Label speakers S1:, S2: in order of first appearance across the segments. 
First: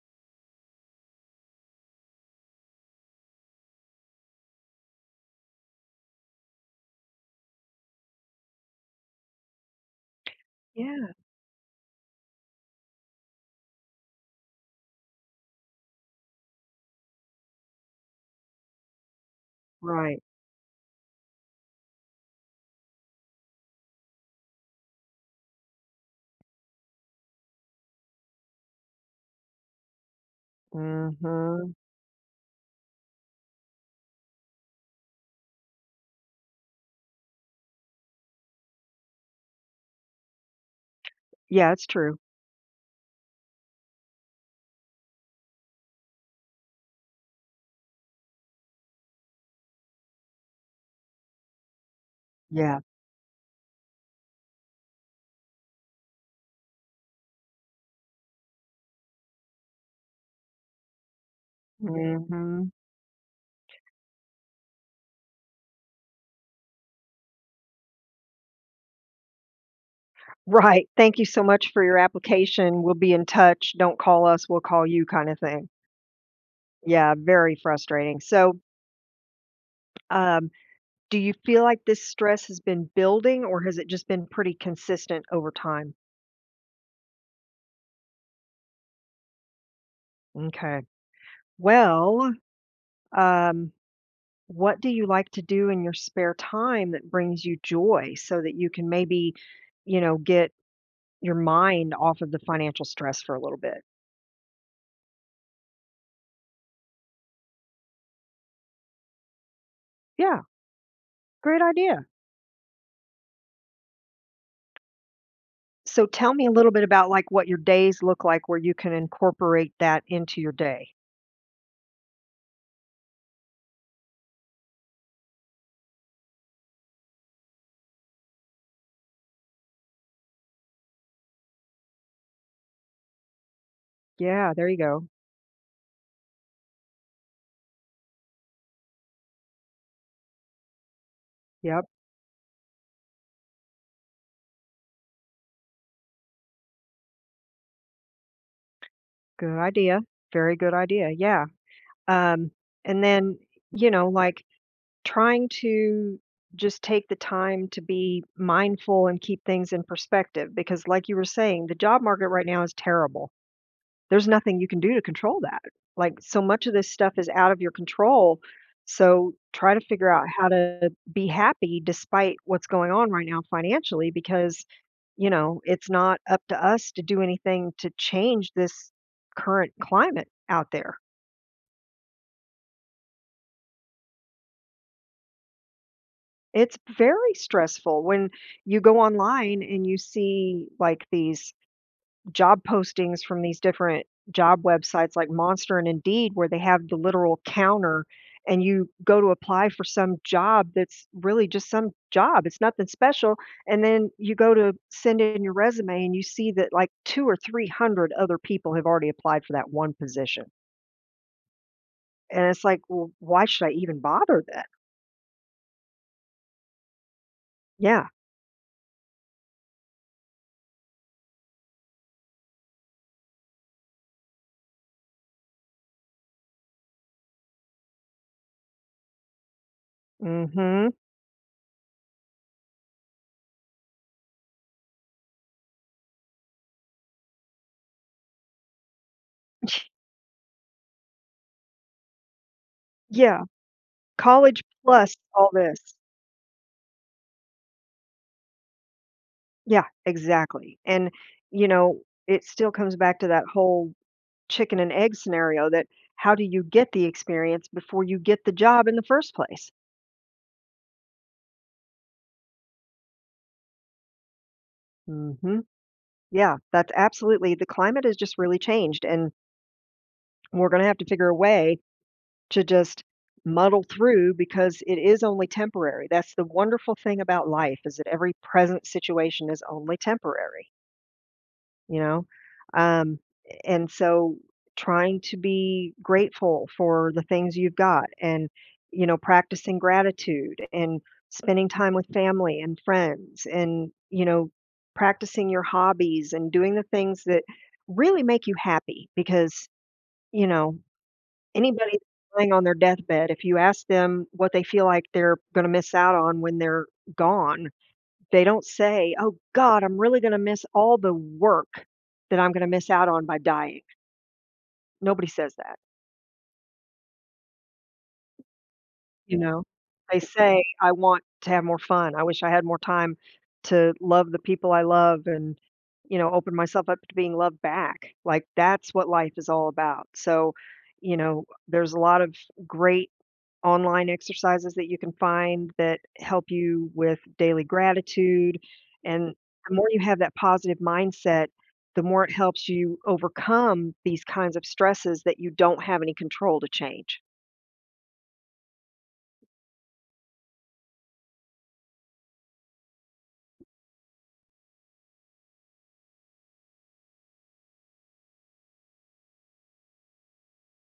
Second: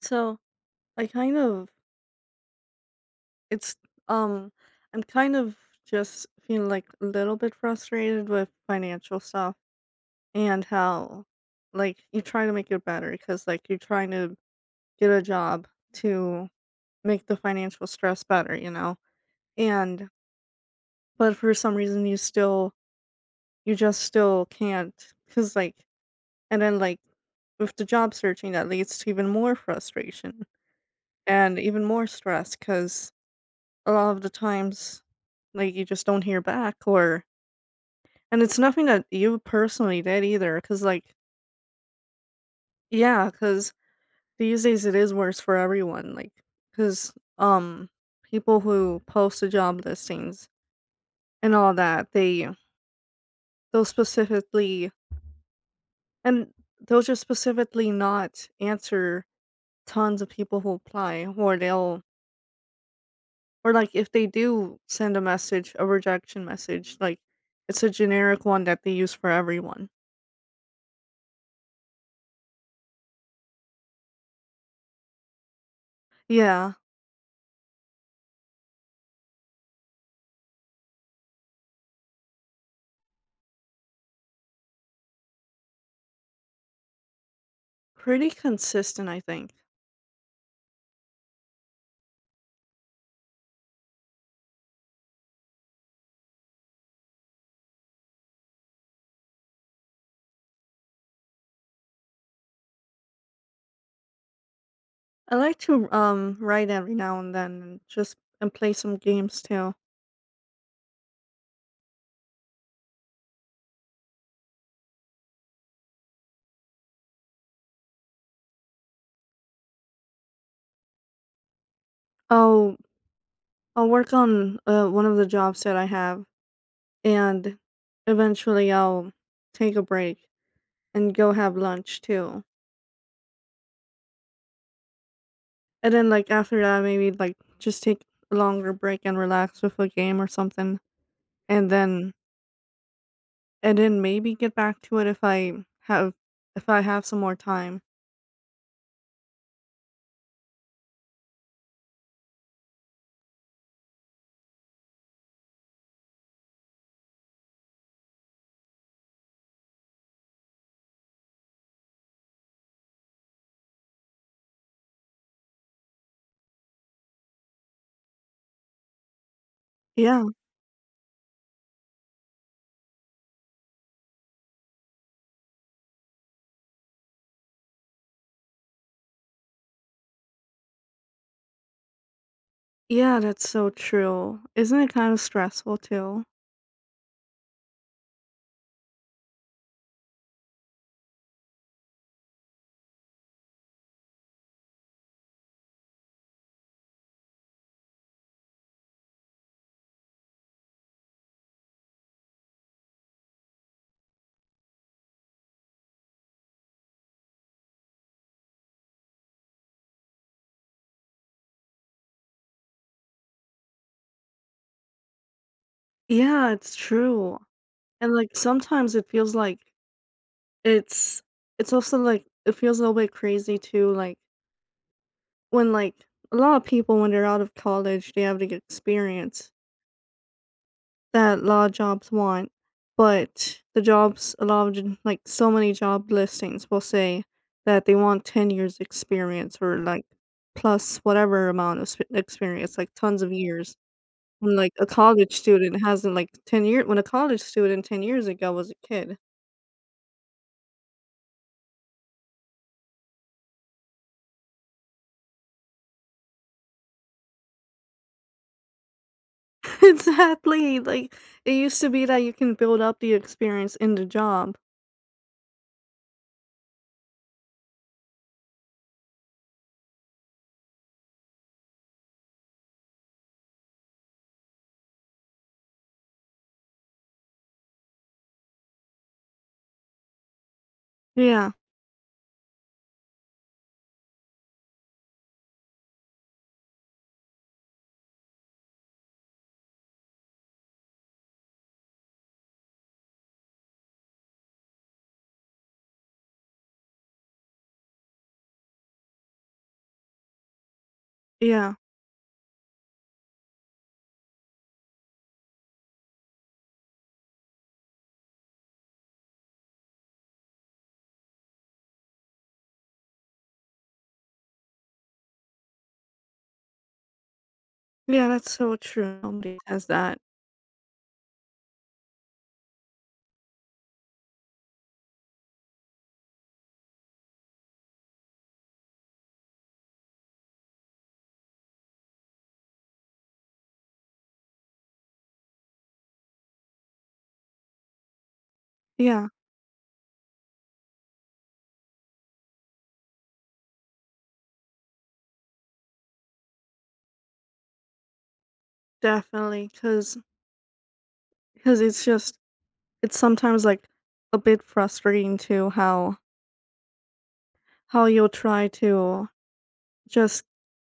S1: So I kind of it's um I'm kind of just feeling like a little bit frustrated with financial stuff and
S2: Yeah,
S1: how like you try to make it better because like you're trying to get a job to make the financial stress better. And
S2: right.
S1: but for some reason you still you just still can't because like and then like with the job searching that leads to even more frustration and
S2: Mhm.
S1: even more stress because a lot of the times, like, you just don't hear back or and it's nothing that you personally did either, cause like
S2: Yeah, it's true.
S1: yeah, cause these days it is worse for everyone, like, cause um, people who post the job listings and all that, they
S2: Yeah.
S1: they'll specifically and they'll just specifically not answer tons of people who apply or they'll
S2: Mhm.
S1: or, like, if they do send a message, a rejection message, like, it's a generic one that they use for everyone.
S2: Right. Thank you so much for your application. We'll be in touch. Don't call us, we'll call you kind of thing.
S1: Yeah.
S2: Yeah, very frustrating. So, um, do you feel like this stress has been building or has it just been pretty consistent over time?
S1: Pretty consistent, I think.
S2: Okay. Well, um, what do you like to do in your spare time that brings you joy so that you can maybe, you know, get your mind off of the financial stress for a little bit?
S1: I like to write every now and then and just and play some games too.
S2: Yeah, great idea. So tell me a little bit about like what your days look like where you can incorporate that into your day.
S1: I'll I'll work on one of the jobs that I have and eventually I'll take a break and go have lunch too.
S2: Yeah, there you go.
S1: And then like after that maybe like just take a longer break and relax with a game or something and
S2: Yep,
S1: then maybe get back to it have if I have some more time.
S2: good idea. Very good idea. Yeah. Um and then, you know, like trying to just take the time to be mindful and keep things in perspective because like you were saying, the job market right now is terrible. There's nothing you can do to control that. Like, so much of this stuff is out of your control. So try to figure out
S1: Yeah,
S2: how to be happy despite what's going on right now financially because, you know, it's not up to us to do anything to change this current climate out there.
S1: yeah, that's so true. Isn't it kind of stressful too?
S2: It's very stressful when you go online and you see like these job postings from these different job websites like Monster and Indeed where they have the literal counter and you go to apply for some job that's really just some job. It's nothing special. And then you go to send in your resume and you see that like two or 300 other people have already applied for that one position. And it's like, well, why should I even bother then?
S1: Yeah, it's true.
S2: Yeah.
S1: And like sometimes it feels like it's it's also like it feels a little bit crazy too, like when like a lot of people when they're out of college they have the experience
S2: Hmm.
S1: that a lot of jobs want. But the jobs a lot of j- like so many job listings will say that they want 10 years experience or like plus whatever amount of experience, like tons of
S2: Yeah.
S1: years. When,
S2: College
S1: like, a
S2: plus
S1: college
S2: all this.
S1: student hasn't, like, 10 years. When a college student 10 years ago was a kid.
S2: Yeah, exactly. And, you know, it still comes back to that whole chicken and egg scenario that how do you get the experience before you get the job in the first place?
S1: Exactly, like, it used to be that you can build up the experience in the job.
S2: hmm Yeah, that's absolutely. The climate has just really changed, and we're going to have to figure a way to just muddle through because it is only temporary. That's the wonderful thing about life is that every present situation is only temporary.
S1: Yeah,
S2: You know? Um, and so trying to be grateful for the things you've got and, you know, practicing gratitude and spending time with family and friends and, you know, practicing your hobbies and doing the things that really make you happy because, you know,
S1: yeah,
S2: anybody lying on their deathbed, if you ask them what they feel like they're going to miss out on when they're gone, they don't say, "Oh god, I'm really gonna miss all the work that I'm gonna miss out on by dying." Nobody says that,
S1: yeah, that's so true,
S2: you
S1: nobody
S2: know?
S1: has that.
S2: They say, "I want to have more fun. I wish I had more time to love the people I love and, you know, open myself up to being loved back." Like, that's what life is all about. So, you know, there's a lot of great online exercises that you can find that help you with daily gratitude.
S1: Yeah,
S2: And the more you have that positive mindset, the more it helps you overcome these kinds of stresses that you don't have any control to change.
S1: definitely, 'cause it's just it's sometimes, like, a bit frustrating too how you'll try to just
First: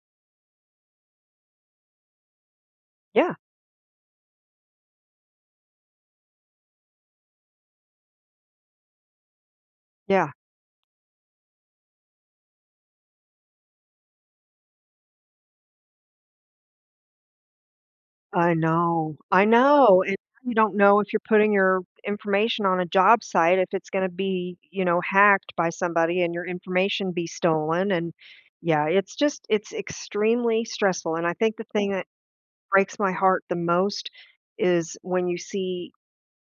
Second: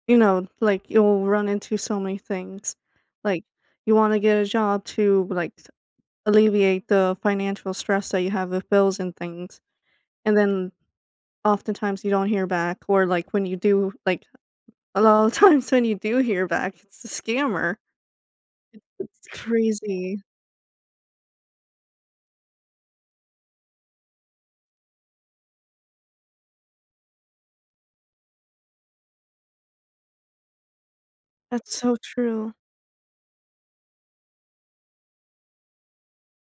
S1: like, you'll run into so many things.
S2: Yeah,
S1: Like, you wanna get a job to, like alleviate the financial stress that you have with bills and things.
S2: yeah.
S1: And then oftentimes you don't hear back, or like when you do, like a lot of times when you do hear back, it's a scammer.
S2: I
S1: It's,
S2: know.
S1: it's
S2: I know. And
S1: crazy.
S2: you don't know if you're putting your information on a job site, if it's going to be, you know, hacked by somebody and your information be stolen. And yeah, it's just, it's extremely stressful. And I think the
S1: That's
S2: thing
S1: so
S2: that
S1: true.
S2: breaks my heart the most is when you see,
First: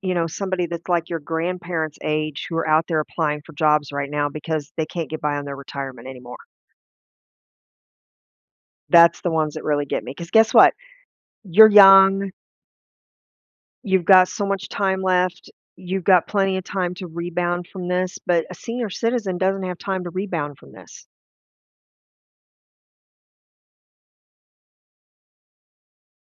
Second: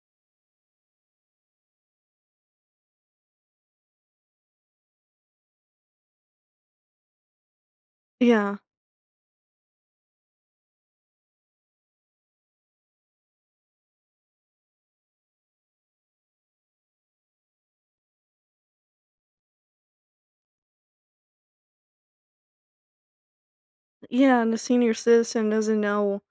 S2: you know, somebody that's like your grandparents' age who are out there applying for jobs right now because they can't get by on their retirement anymore.
S1: Yeah.
S2: That's the ones that really get me. Because guess what? You're young, you've got so much time left, you've got plenty of time to rebound from this, but a senior citizen doesn't have time to rebound from this.
S1: Yeah. And the senior citizen doesn't know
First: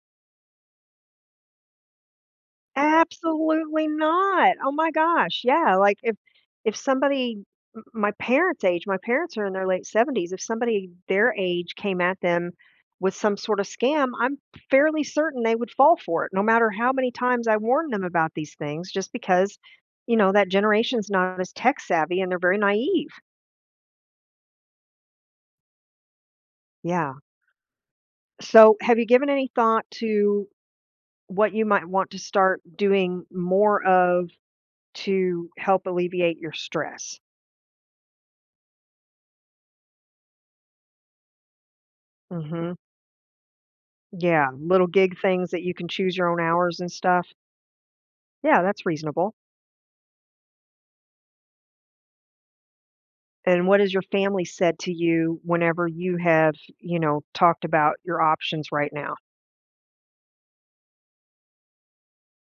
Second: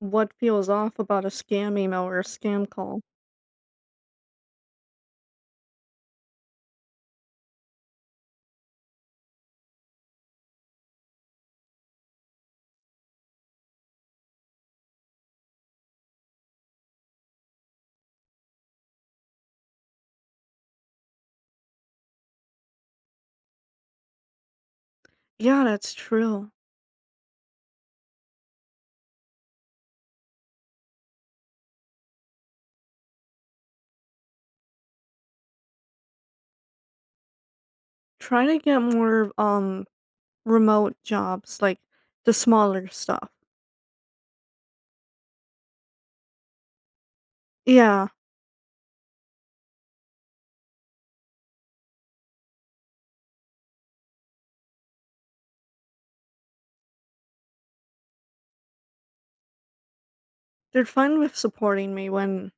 S1: what feels off about a scam email or a scam call.
S2: Absolutely not. Oh my gosh, yeah, like, if somebody m my parents' age, my parents are in their late 70s. If somebody their age came at them with some sort of scam, I'm fairly certain they would fall for it, no matter how many times I warn them about these things just because, you know, that generation's not as tech savvy and they're very naive.
S1: Yeah, that's true.
S2: Yeah. So, have you given any thought to what you might want to start doing more of to help alleviate your stress?
S1: Try to get more remote jobs, like the
S2: Mhm.
S1: smaller stuff.
S2: Yeah, little gig things that you can choose your own hours and stuff.
S1: Yeah.
S2: Yeah, that's reasonable. And what has your family said to you whenever you have, you know, talked about your options right now?
S1: They're fine with supporting me when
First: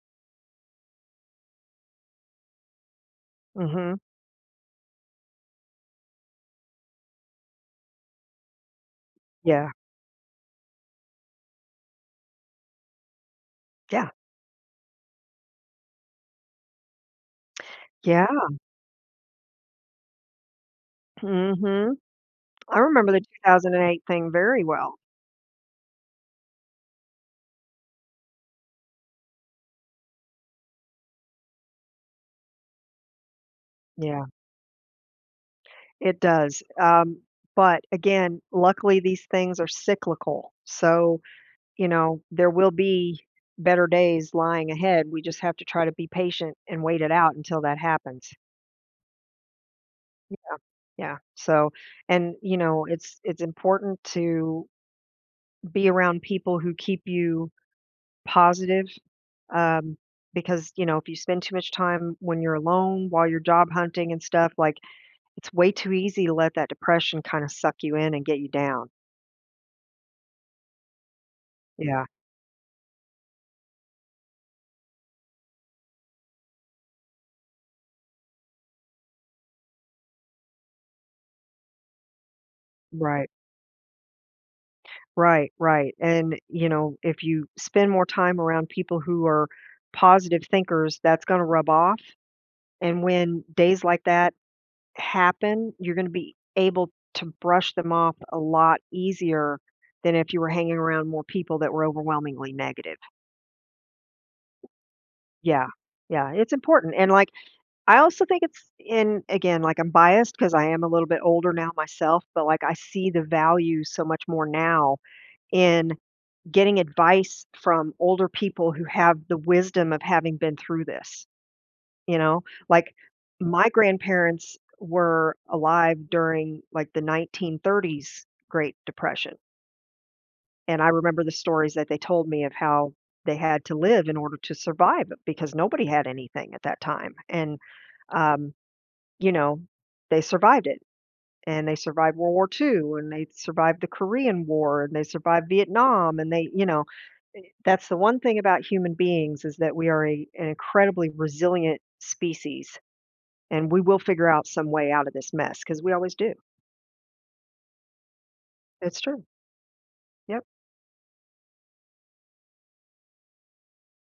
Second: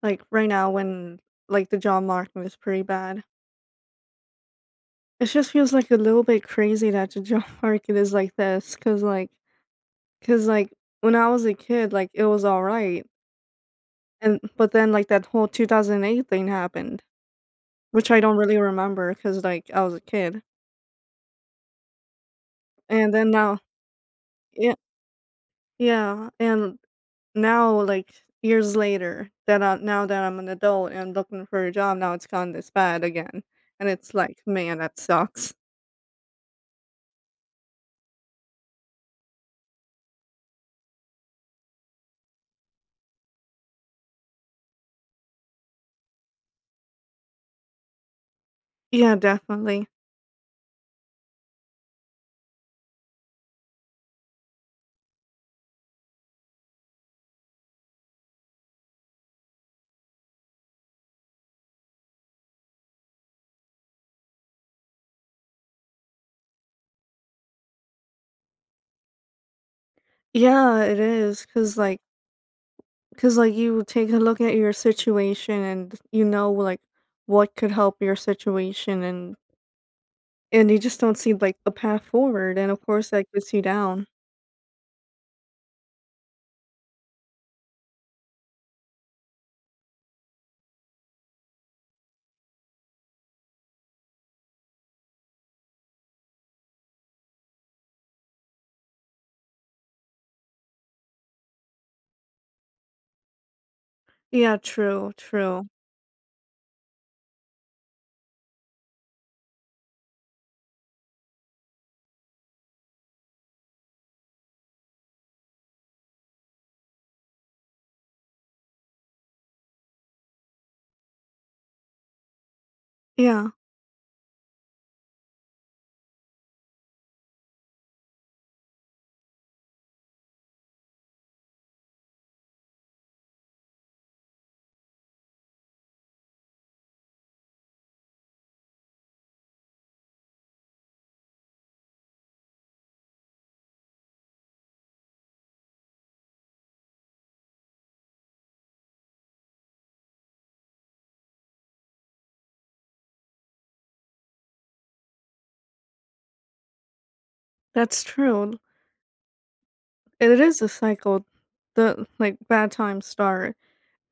S1: Like, right now when, like, the job market is pretty bad.
S2: Mhm.
S1: It just feels, like, a little bit crazy that the job market is like this. Cause like,
S2: Yeah.
S1: cause like, when I was a kid, like, it was alright,
S2: Yeah.
S1: and but then, like, that whole 2008 thing happened, which I
S2: Yeah.
S1: don't really remember, cause like, I was a kid.
S2: Mhm. I remember
S1: And
S2: the
S1: then now
S2: 2008 thing very
S1: yeah,
S2: well.
S1: yeah, and now, like, years later that I now that I'm an adult and looking for a job, now it's gone this bad again, and it's
S2: Yeah,
S1: like, "Man, that sucks."
S2: it does. But again, luckily these things are cyclical. So, you know, there will be better days lying ahead. We just have to try to be patient and wait it out until that happens.
S1: Yeah, definitely.
S2: Yeah. So, and you know, it's important to be around people who keep you positive, um, because you know, if you spend too much time when you're alone while you're job hunting and stuff, like it's way too easy to let that depression kind of suck you in and get you down.
S1: Yeah, it is, cause
S2: Yeah.
S1: like, you take a look at your situation and you know, like, what could help your situation and you just don't see, like, a path forward, and of course, that
S2: Right.
S1: gets you down.
S2: Right. Right. And you know, if you spend more time around people who are positive thinkers, that's going to rub off. And when days like that happen, you're gonna be able to brush them off a lot easier than if you were hanging around more people that were overwhelmingly negative.
S1: Yeah, true,
S2: Yeah.
S1: true.
S2: Yeah, it's important, and, like, I also think it's in again, like, I'm biased because I am a little bit older now myself, but, like, I see the value so much more now in getting advice from older people who have the wisdom of having been through this. You know, like,
S1: Yeah,
S2: my grandparents were alive during, like, the 1930s Great Depression, and I remember the stories that they told me of how they had to live in order to survive because nobody had anything at that time, and, um, you know, they survived it, and they survived World War II, and they survived the Korean War, and they survived Vietnam, and they you know, that's the one thing about human beings is that we are a an incredibly resilient species. And we will figure out some way out of this mess because we always do.
S1: that's true.
S2: It's true.
S1: And it
S2: Yep.
S1: is a cycle. The, like, bad times start,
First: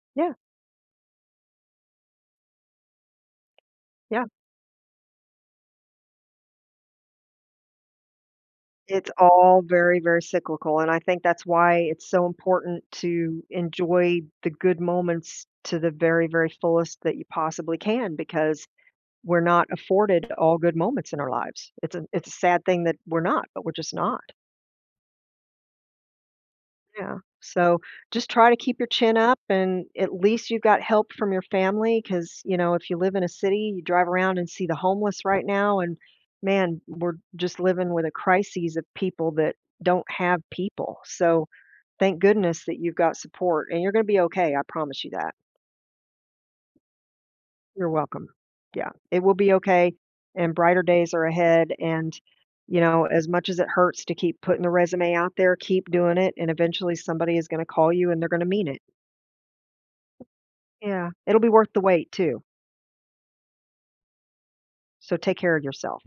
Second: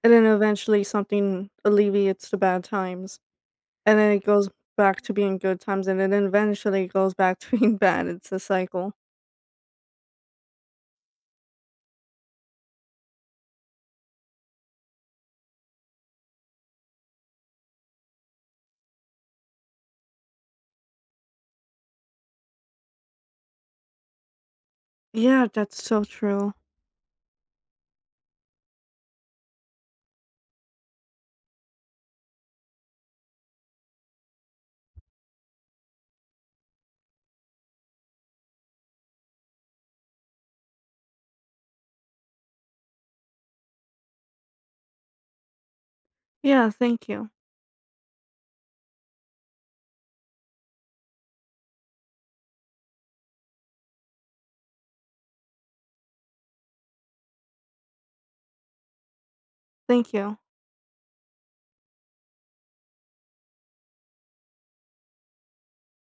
S1: and then
S2: Yeah.
S1: eventually something alleviates the bad times, and then
S2: Yeah.
S1: it goes back to being good times, and then eventually it goes back to being bad. It's a cycle.
S2: It's all very, very cyclical, and I think that's why it's so important to enjoy the good moments to the very, very fullest that you possibly can because we're not afforded all good moments in our lives. It's a sad thing that we're not, but we're just not.
S1: Yeah, that's so true.
S2: Yeah. So just try to keep your chin up and at least you've got help from your family because, you know, if you live in a city, you drive around and see the homeless right now. And man, we're just living with a crisis of people that don't have people. So thank goodness that you've got support and you're going to be okay. I promise you that.
S1: Yeah, thank you.
S2: You're welcome. Yeah. It will be okay. And brighter days are ahead. And, you know, as much as it hurts to keep putting the resume out there, keep doing it. And eventually somebody is going to call you and they're going to mean it.
S1: Thank you.
S2: Yeah, it'll be worth the wait too, so take care of yourself.